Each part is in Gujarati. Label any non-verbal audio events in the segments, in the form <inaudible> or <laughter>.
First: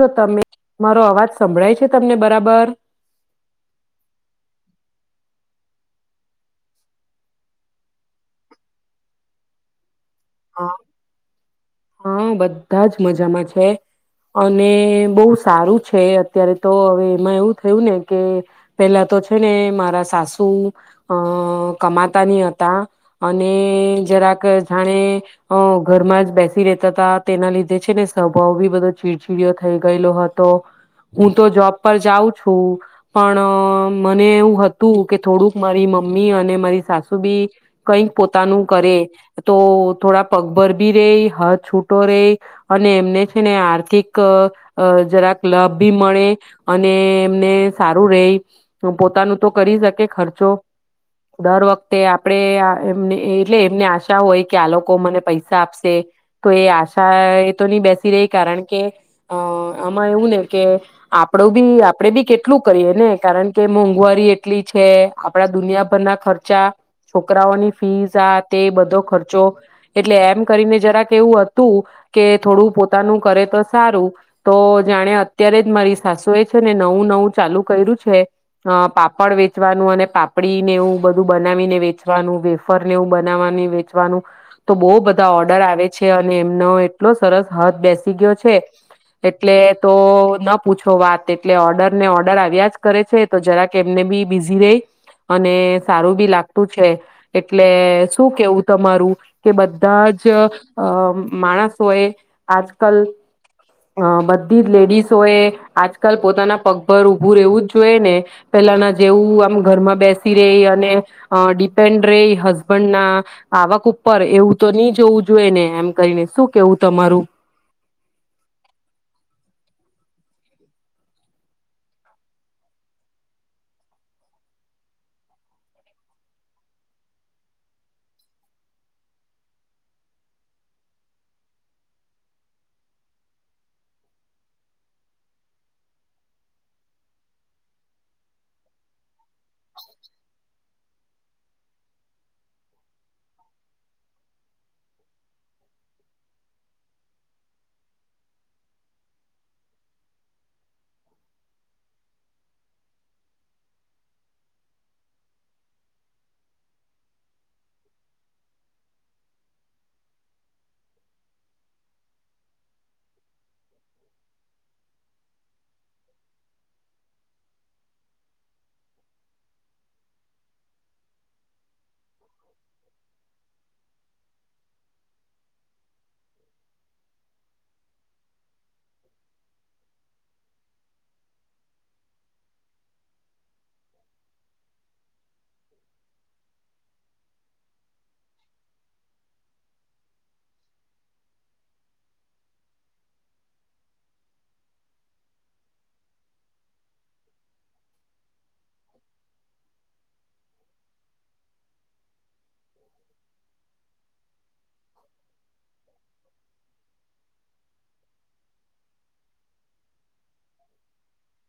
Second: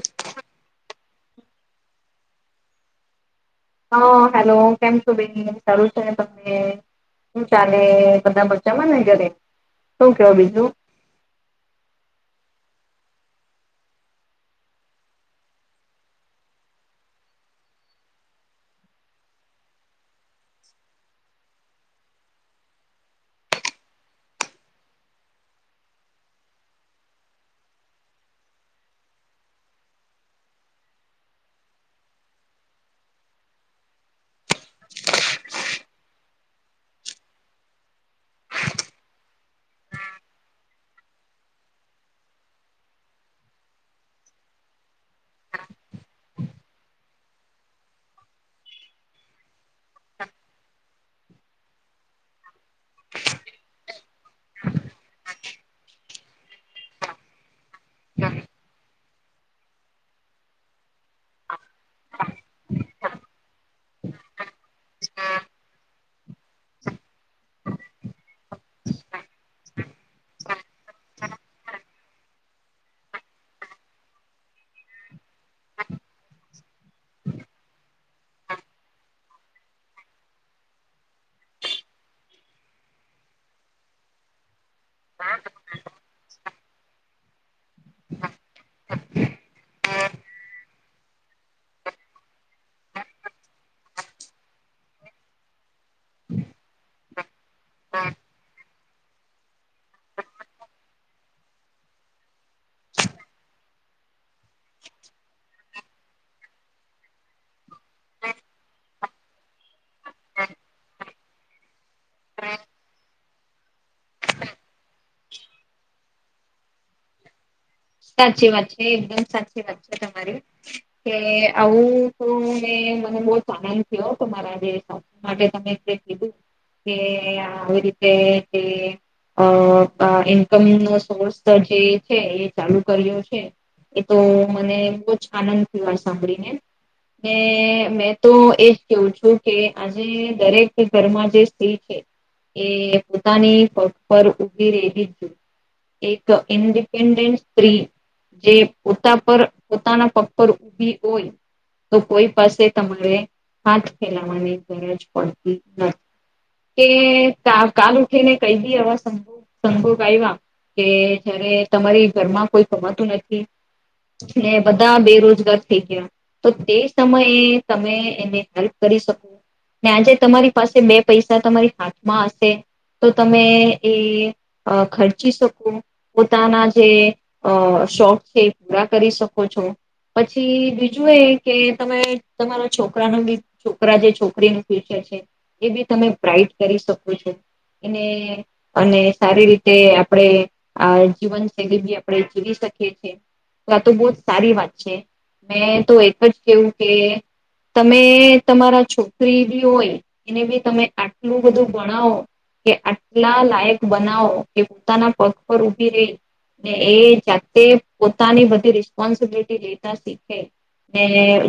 જો તમે. મારો અવાજ સંભળાય છે તમને બરાબર. હા હેલો કેમ છ બે સારું છે તમને શું ચાલે બધા બચામાંને ઘરે. શું કેવ બીજું. હા હા બધા જ મજામાં છે અને બહ સારું છે અત્યારે તો હવે એમાં એવું થયું ને કે પેલા તો છે ને મારા સાસુ અ કમાતા ની હતા અને જરાક જાણે ઘરમાં જ બેસી. તેના લીધે છે ને સ્વભાવ બી બધો ચીડછીડયો થઈ ગયેલો હતો હું તો જોબ પર જાઉં છું પણ મને એવું હતું કે થોડુંક મારી મમ્મી અને મારી સાસુ બી કઈક પોતાનું કરે તો થોડા પગભર બી રે. હ છૂટો રહી અને એમને છે ને આર્થિક જરાક લાભ ભી મળે અને એમને સારું રહી પોતાનું તો કરી શકે ખર્ચો દર વખતે આપણેે એમ એટલે એમને આશા હોય કે આ લોકો મને પૈસા આપશે. તો એ આશા એ તો નહી બેસી રહી કારણ કે અ આમાં એવું ને કે આપડું બી આપણેે બી કેટલું કરીએ ને કારણ કે મોંઘવારી એટલી છે આપડા દુનિયાભરના ખર્ચા છોકરાઓની ફીઝ આ તે બધો ખર્ચો એટલે એમ કરીને જરાક. એવું હતું કે થોડું પોતાનું કરે તો સારું તો જાણે અત્યારે જ મારી સાસુ એ છે ને નવું નવું ચાલુ કર્યું છે અ પાપડ વેચવાનું અને પાપડીને એવું બધું બનાવીને વેચવાનું વેફરને એવું બનાવાનું વેચવાનું. તો બહુ બધા ઓર્ડર આવે. અને એમનો એટલો સરસ હથ બેસી ગયો છે એટલે તો ના પૂછો વાત એટલે ઓર્ડર ને ઓર્ડર આવ્યા જ કરે છે તો જરાક એમને બી બિઝી રહી અને સારું બી લાગતું છે. એટલે શું કેવું. તમારું કે બધા જ અ માણસોએ આજકાલ બધી જ લેડીસોએ આજકાલ પોતાના પગભર ઉઊભું રહેવું જ જોઈએ ને પેલાના જેવું આમ ઘરમાં બેસી રહી અને ડિપેન્ડ રે હસબન્ડ ના આવક ઉપર એવું તો નહી જોવું જોઈએ ને, એમ કરીને શું કેવું તમારું સાચી વાત છે એકદમ સાચી વાત છે તમારી કે આવું તો મેને મને બહ આનંદ થયોરા જે માટે તમે કીધું કે આવી રીતે ઇન્કમ નો સોર્સ જે છે ચાલુ કર છે એ તો મને બહુ જ આનંદ થયો સાંભળીને ને મેં તો એજ કેવું છું કે આજે દરેક ઘરમાં જે સ્ત્રી છે એ પોતાની પગ પર ઉભી રલી જ જોઈ એક ઇન્ડિપેન્ડ પોતા પર પોતાના પગ પર ઉભી હોય તો કોઈ પાસે તમારે હાથ ફેલાવાની ગરજ પડતી નથી કે કાલ ઉઠીને કઈ બી એવાો સંભોગ આવ્યા કે જયારે, તમારી ઘરમાં કોઈ કમાતું નથી ને બધા બેરોજગાર થઈ ગયા તો તે સમયે તમે એને હેલ્પ કરી શકો ને આજે તમારી પાસે બે પૈસા તમારી હાથમાં હશે તો તમે એ ખર્ચી શકો પોતાના જે અ શોખ છે એ પૂરા કરી શકો છો પછી બીજું એ કે તમે તમારા છોકરા ન બી છોકરા જે છોકરીનું ફ્યુચર છે એ બી તમે બ્રાાઈટ કરી શકો છો એને અને સારી રીતે આપણે આ જીવનશૈલી બી આપ જીવી શકીએીએ આ તો બહ જ સારી વાત છે મેં તો એક જ કેવું કે તમે તમારા છોકરી બી હોય એને બી તમે આટલું બધું ગણાવો કે આટલા લાયક બનાવો કે પોતાના પગ પર ઉભી રહી ને એ જાતે પોતાની બધી રિસ્પોન્સિબિલિટી લેતા શીખે ને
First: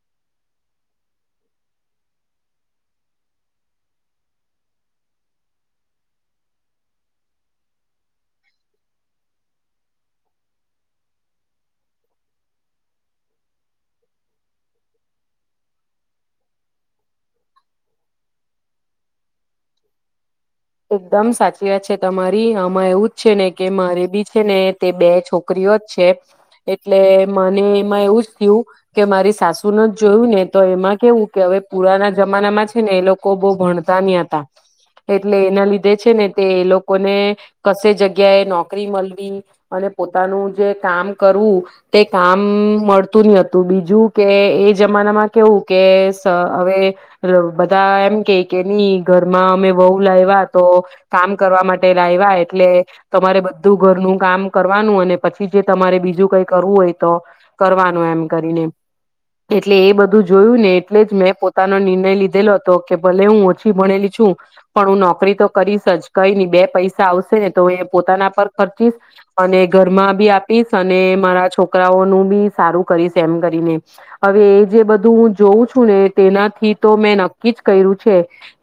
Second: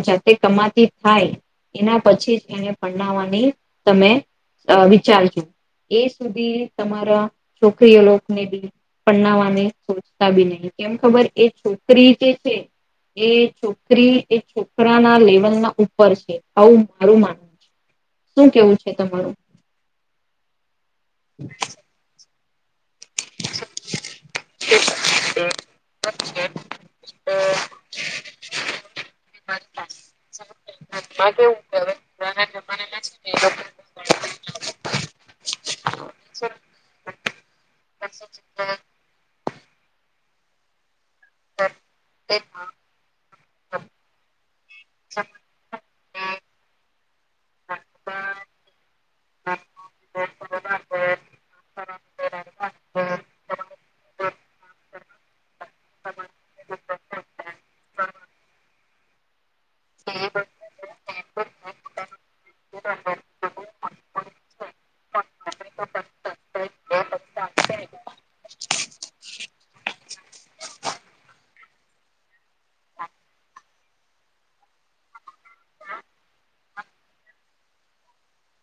જાતે કમાતી થાય એના પછી જ એને પરનાવવાની તમે વિચારજો એ સુધી તમારા છોકરીઓલોને બી પરનાવાની સોચતા બી નહી કેમ ખબર એ છોકરી જે છે એ છોકરી એ છોકરા ના લેવલમાં ઉપર છે આવું મારું માનવું છે શું કેવું છે તમારું એકદમ સાચી વાત છે તમારી આમાં એવું જ છે ને કે મારે બી છે ને તે બે છોકરીઓ જ છે એટલે મને એમાં એવું જ થયું કે મારી સાસુ ન જ જોયું ને તો એમાં કેવું કે હવે પુરાના જમાનામાં છે ને એ લોકો બહ ભણતા નહ હતા એટલે એના લીધે છે ને તે એ લોકોને કશે જગ્યાએ નોકરી મળવી અને પોતાનું જે કામ કરવું તે કામ મળતું નતું, તો બીજું કે એ જમાનામાં કેવું કે હવે બધા એમ કે કે નહી ઘરમાં અમે બહ લાવ તો કામ કરવા માટે લાવવા એટલે તમારે બધું ઘરનું કામ કરવાનું અને પછી જે તમારે બીજું કઈ કરવું હોય તો કરવાનું એમ કરીને એટલે એ બધું જોયું ને એટલે જ મેં પોતાનો નિર્ણય લીધેલો હતો કે ભલે હું ઓછી ભણેલી છું પણ હું નોકરી તો કરીશ જ કઈ નહી બે પૈસા આવશે ને તો એ પોતાના પર ખર્ચીશ અને ઘરમાં બી આપીશ અને મારા છોકરાઓનું બી સારું કરીશ એમ કરીને હવે એ જે બધું હું જોઉં છું ને તેનાથી તો મેં નક્કી જ કર્યું છે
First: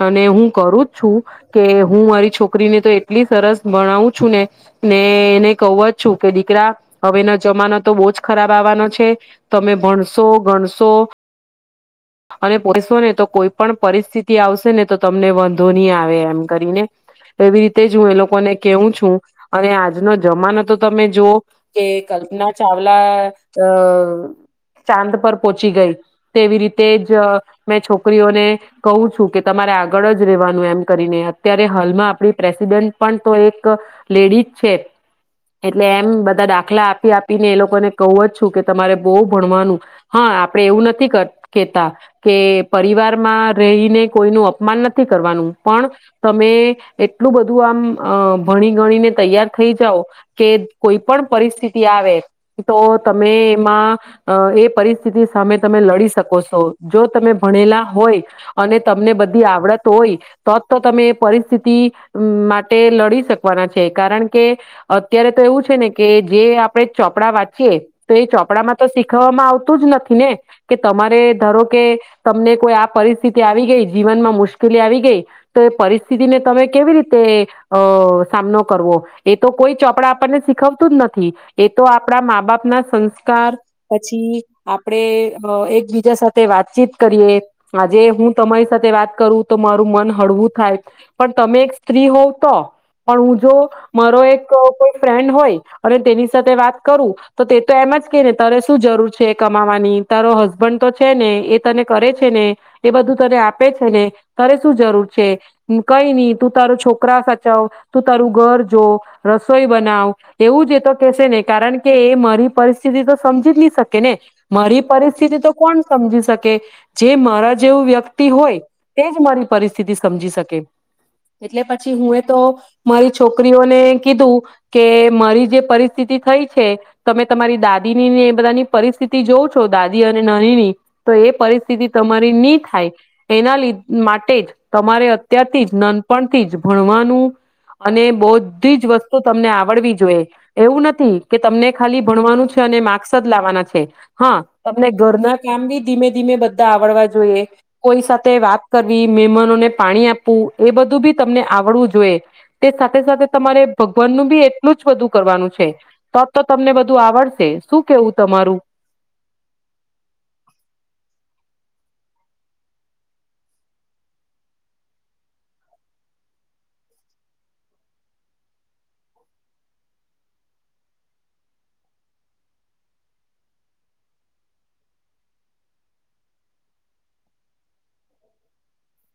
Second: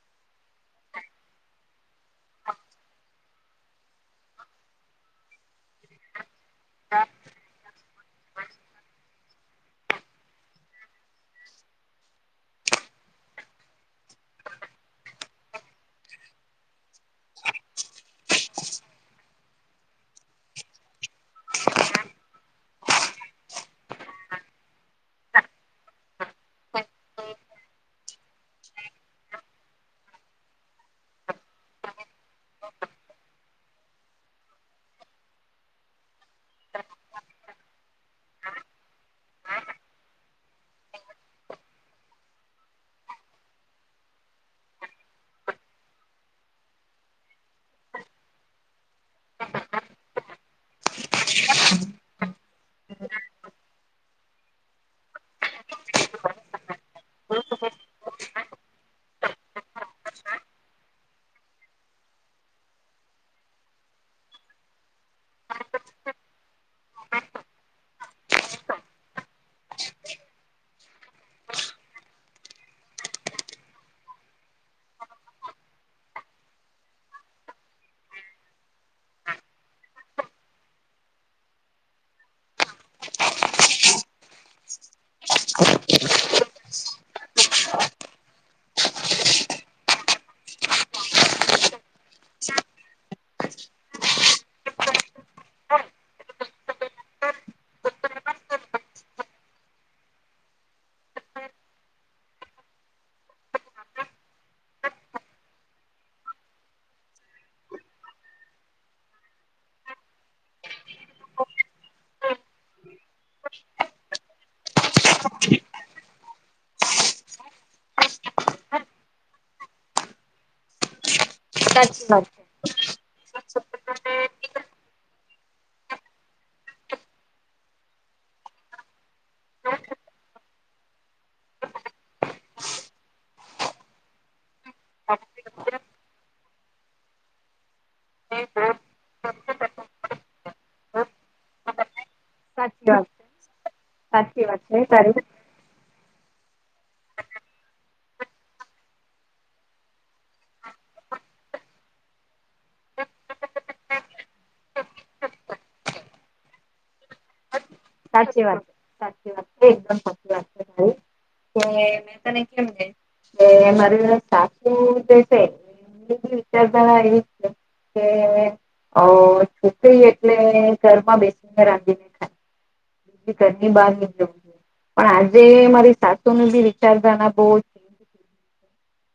અને હું, કરું કે હું મારી છોકરીને તો એટલી સરસ ભણાવું છું ને ને એને કહ જ છું કે દીકરા હવેના જમાનો તો બહુ જ ખરાબ આવવાનો છે તમે ભણશો ગણશો અને પસો ને તો કોઈ પણ પરિસ્થિતિ આવશે ને તો તમને ધોની આવે એમ કરીને એવી રીતે જ હું એ લોકોને કવું છું અને આજનો જમાનો તો તમે જોુવ કે કલ્પના ચાવલા ચાંદ પર પહોંચી ગઈ તેવી રીતે જ મેં છોકરીઓને કહું છું કે તમારે આગળ જ એમ કરીને અત્યારે હાલમાં આપણી પ્રેસિડેન્ટ પણ તો એક લેડીજ છે એટલે એમ બધા દાખલા આપી આપીને એ લોકોને કહું જ છું કે તમારે બહ ભણવાનું હા આપણે એવું નથી કેતા કે પરિવારમાં રહીને કોઈ ન અપમાન નથી કરવાનું પણ તમે એટલું બધું આમ ભણી ગણીને તૈયાર થઈ જાઓ કે કોઈ પણ પરિસ્થિતિ આવે તો તમે એમાં એ પરિસ્થિતિ સામે તમે લડી શકો છો જો તમે ભણેલા હોય અને તમને બધી, આવડત હોય તો તો તમે એ પરિસ્થિતિ માટે લડી શકવાના છે કારણ કે અત્યારે તો એવું છે ને કે જે આપણે ચોપડા વાંચીએ તો એ ચોપડામાં તો શીખવામાં આવતું જ નથી ને કે તમારે ધારો કે તમને કોઈ આ પરિસ્થિતિ આવી ગઈ જીવનમાં મુશકેલ લી આવી ગઈ તો એ પરિસ્થિતિને તમે કેવી રીતે અ સામનો કરવો એ તો કોઈ ચોપડા આપણને શીખવતું જ નથી એ તો આપણા મા બાપ ના સંસ્કાર પછી આપણે એકબીજા સાથે વાતચીત કરીએ આજે હું તમારી સાથે વાત કરું તો મારું મન હળવું થાય પણ તમે એક સ્ત્રી હોવ તો પણ હું જો મારો એક કોઈ ફ્રેન્ડ હોય અને તેની સાથે વાત કરું તો તે તો એમ જ કે ને તારે શું જરૂર છે કમાવાની તારો હસબન્ડ તો છે ને એ તને કરે છે ને એ બધું તને આપે છે ને તારે શું જરૂર છે કઈ નઈ તું તારો છોકરા સાચાવ તું તારું ઘર જો રસોઈ બનાવ એવું જ એ તો કેહેશે ને કારણ કે એ પરિસ્થિતિ તો સમજી જ નહી શકે ને મારી પરિસ્થિતિ તો કોણ સમજી કે જે મારા જેવું વ્યક્તિ હોય તે જ મારી પરિસ્થિતિ સમજી શકે એટલે પછી સાચી હું એ વાત છે <unintelligible> મારી છોકરીઓને કીધું કે મારી જે પરિસ્થિતિ થઈ છે તમે તમારી દાદીનીને એ બધાની પરિસ્થિતિ જોવ છો દાદી અને નાનીની તો એ પરિસ્થિતિ તમારી નની થાય એના લીધે. માટે જ તમારે અત્યારથી જ નાનપણથી જ ભણવાનું અને બૌધી જ વસ્તુ તમને આવડવી જોઈએ એવું નથી કે તમને ખાલી ભણવાનું છે અને સાચી વાત માક્સ જ લાવવાના છે. હા સાચી વાત છે તમને તારી ઘરના કામ બી ધીમે ધીમે બધા આવડવા જોઈએ. કોઈ સાથે વાત કરવી, મહેમાનોને પાણી આપવું, એ બધું બી તમને આવડવું જોઈએ તે સાથે સાથે તમારે ભગવાન નું બી એટલું જ બધું કરવાનું છે તો જ તો તમને બધું, આવડશે. શું કેવું સાચી તમારું વાત છે સાચી વાત છે, એકદમ સાચી વાત છે, તમારી કે તને કેમ કે મારી સાસુ જે છે એમની બી વિચારધારા એવી છે કે છોકરી એટલે ઘરમાં બેસીને રાંધીને ખાય. બીજી ઘરની બાર નઈ જવુ પણ આજે મારી સાસુનું બી વિચારધારા બવ જ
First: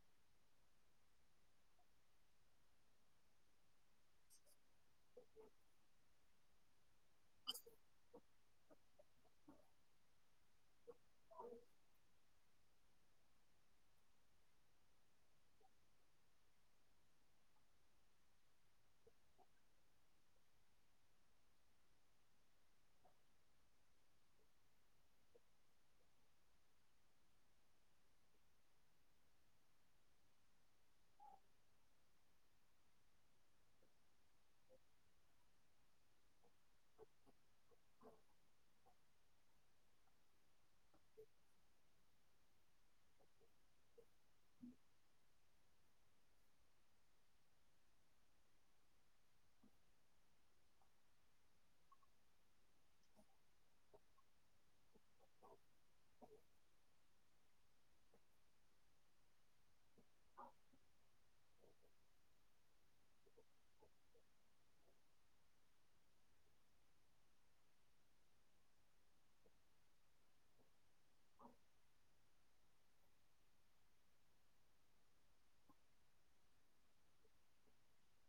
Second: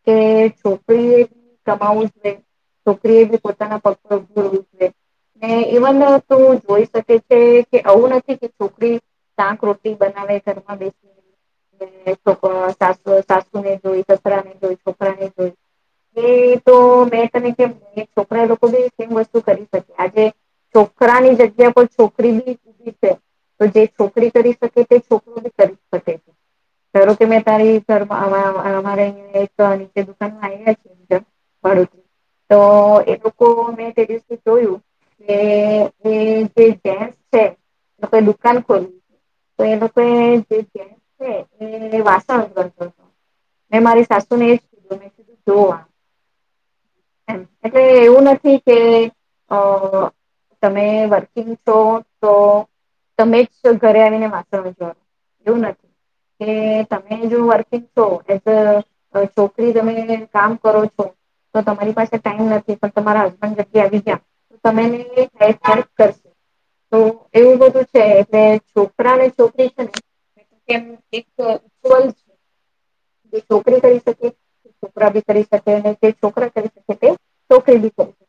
કે છોકરીએ બી કમાવું જોઈ છોકરીએ બી પોતાના પગ પર ઉભું રેવું જોઈએ ને ઈવન તું જોઈ શકે છે કે આવું નથી કે છોકરી શાંક રોટી બનાવે ઘરમાં બેસી છોકરો સાસ સાસુને જોઈ સસરા ને જોઈ છોકરાને જોઈ એ તો મે તને કેમ છોકરા લોકો બી સેમ વસ્તુ કરી શકે આજે છોકરાની જગ્યા પર છોકરી બી ઉભી છે તો જે છોકરો કરી શકે તે છોકરી બી કરી શકે છે ધારો કે મેં તારી ઘર અરે એક નીચે દુકાનમાં આવ્યા છે પાડોસમાં તો એ લોકો મેં તે દિવસે જોયું કે છે કે જે જેન્ટ્સ છે તો ઈ દુકાન એ લોકો જે જેન્ટ્સ છે એ વાસણ કરતો હતો મે મારી સાસુને એજ કીધું મે કીધું જોવા એટલે એવું નથી કે તમે વર્કિંગ છો તો તમે ઘરે આવીને વાસણ વિછવવાનું એવું નથી કે તમે જો વર્કિંગ છો એઝ અ છોકરી તમે કામ કરો છો તો તમારી પાસે ટાઈમ નથી પણ તમારા હસબન્ડ જલ્દી આવી ગયા તમે કરશો તો એવું બધું છે છોકરા ને છોકરી છે ને કે એક ઉ છે જે છોકરી કરી શકે છોકરા બી કરી શકે જે છોકરા કરી શકે તે છોકરી બી કરી શકે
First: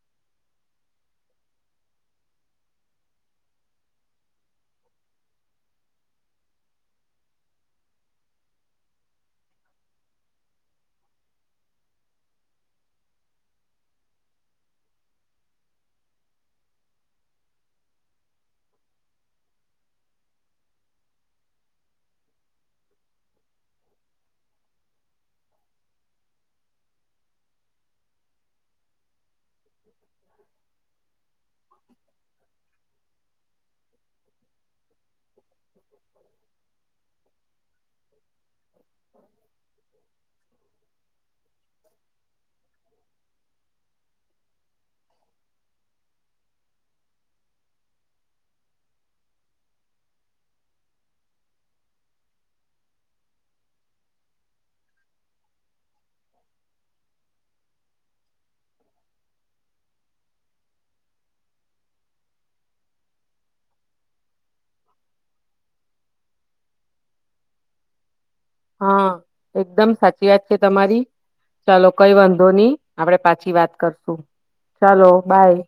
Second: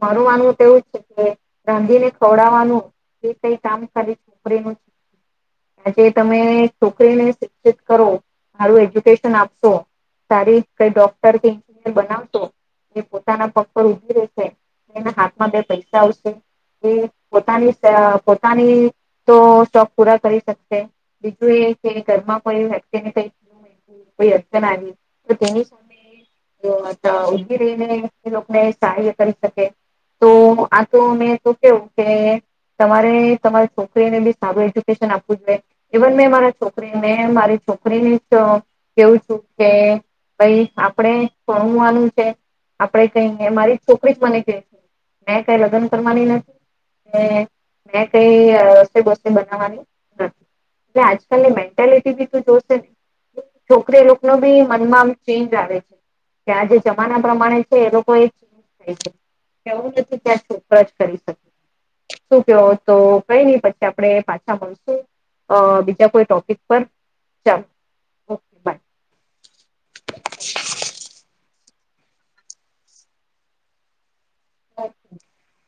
માર માનવું તો એવું છે કે રાંધીને ખવડાવવાનું જે કઈ કામ કરી આજે તમે છોકરીને શિક્ષિત કરો, સારું એજ્યુકેશન આપશો, સારી કઈ ડોક્ટર કે એન્જનિયર બનાવશો, એ પોતાના પગ પર ઉભી રહેશે, એના હાથમાં બે પૈસા આવશે, એ પોતાની પોતાની તો શોખ પૂરા કરી શકશે બીજું એ કે ઘરમાં કોઈ વ્યક્તિને કઈ પણ એવુ અડચન આવી તો તેની સામે ઉભી રહીને એને સહાય કરી શકે તો આ તો મેં તો કેવું કે તમારે સમય શું તો એને બી સારું એડયુકેશન ઇવન મેં મારા છોકરીને મારી છોકરીને કેવું છું કે ભાઈ આપણે ભણવાનું છે આપણેે કઈ મારી છોકરી જ મને કે મેં કઈ લગ્ન કરવાની નથી મેં કઈ કોઈ દોસ્તી બનાવવાની નથી એટલે આજકાલની મેન્ટલિટી જોશે ને છોકરી એ લોકો ન બી મનમાં આમ ચેન્જ આવે છે કે આ જે જમાના પ્રમાણે છે એ લોકો એ ચેન્જ થાય છે કેવું નથી કે આ છોકરા જ કરી શકે શું કેવો તો કઈ નહી પછી આપણે પાછા મળશું બીજા કોઈ ટોપિક પર ચાલ. હા એકદમ સાચી વાત છે તમારી. ચાલો કઈ વાંધો નહી આપડે પાછી વાત કરશું. ચાલો બાય.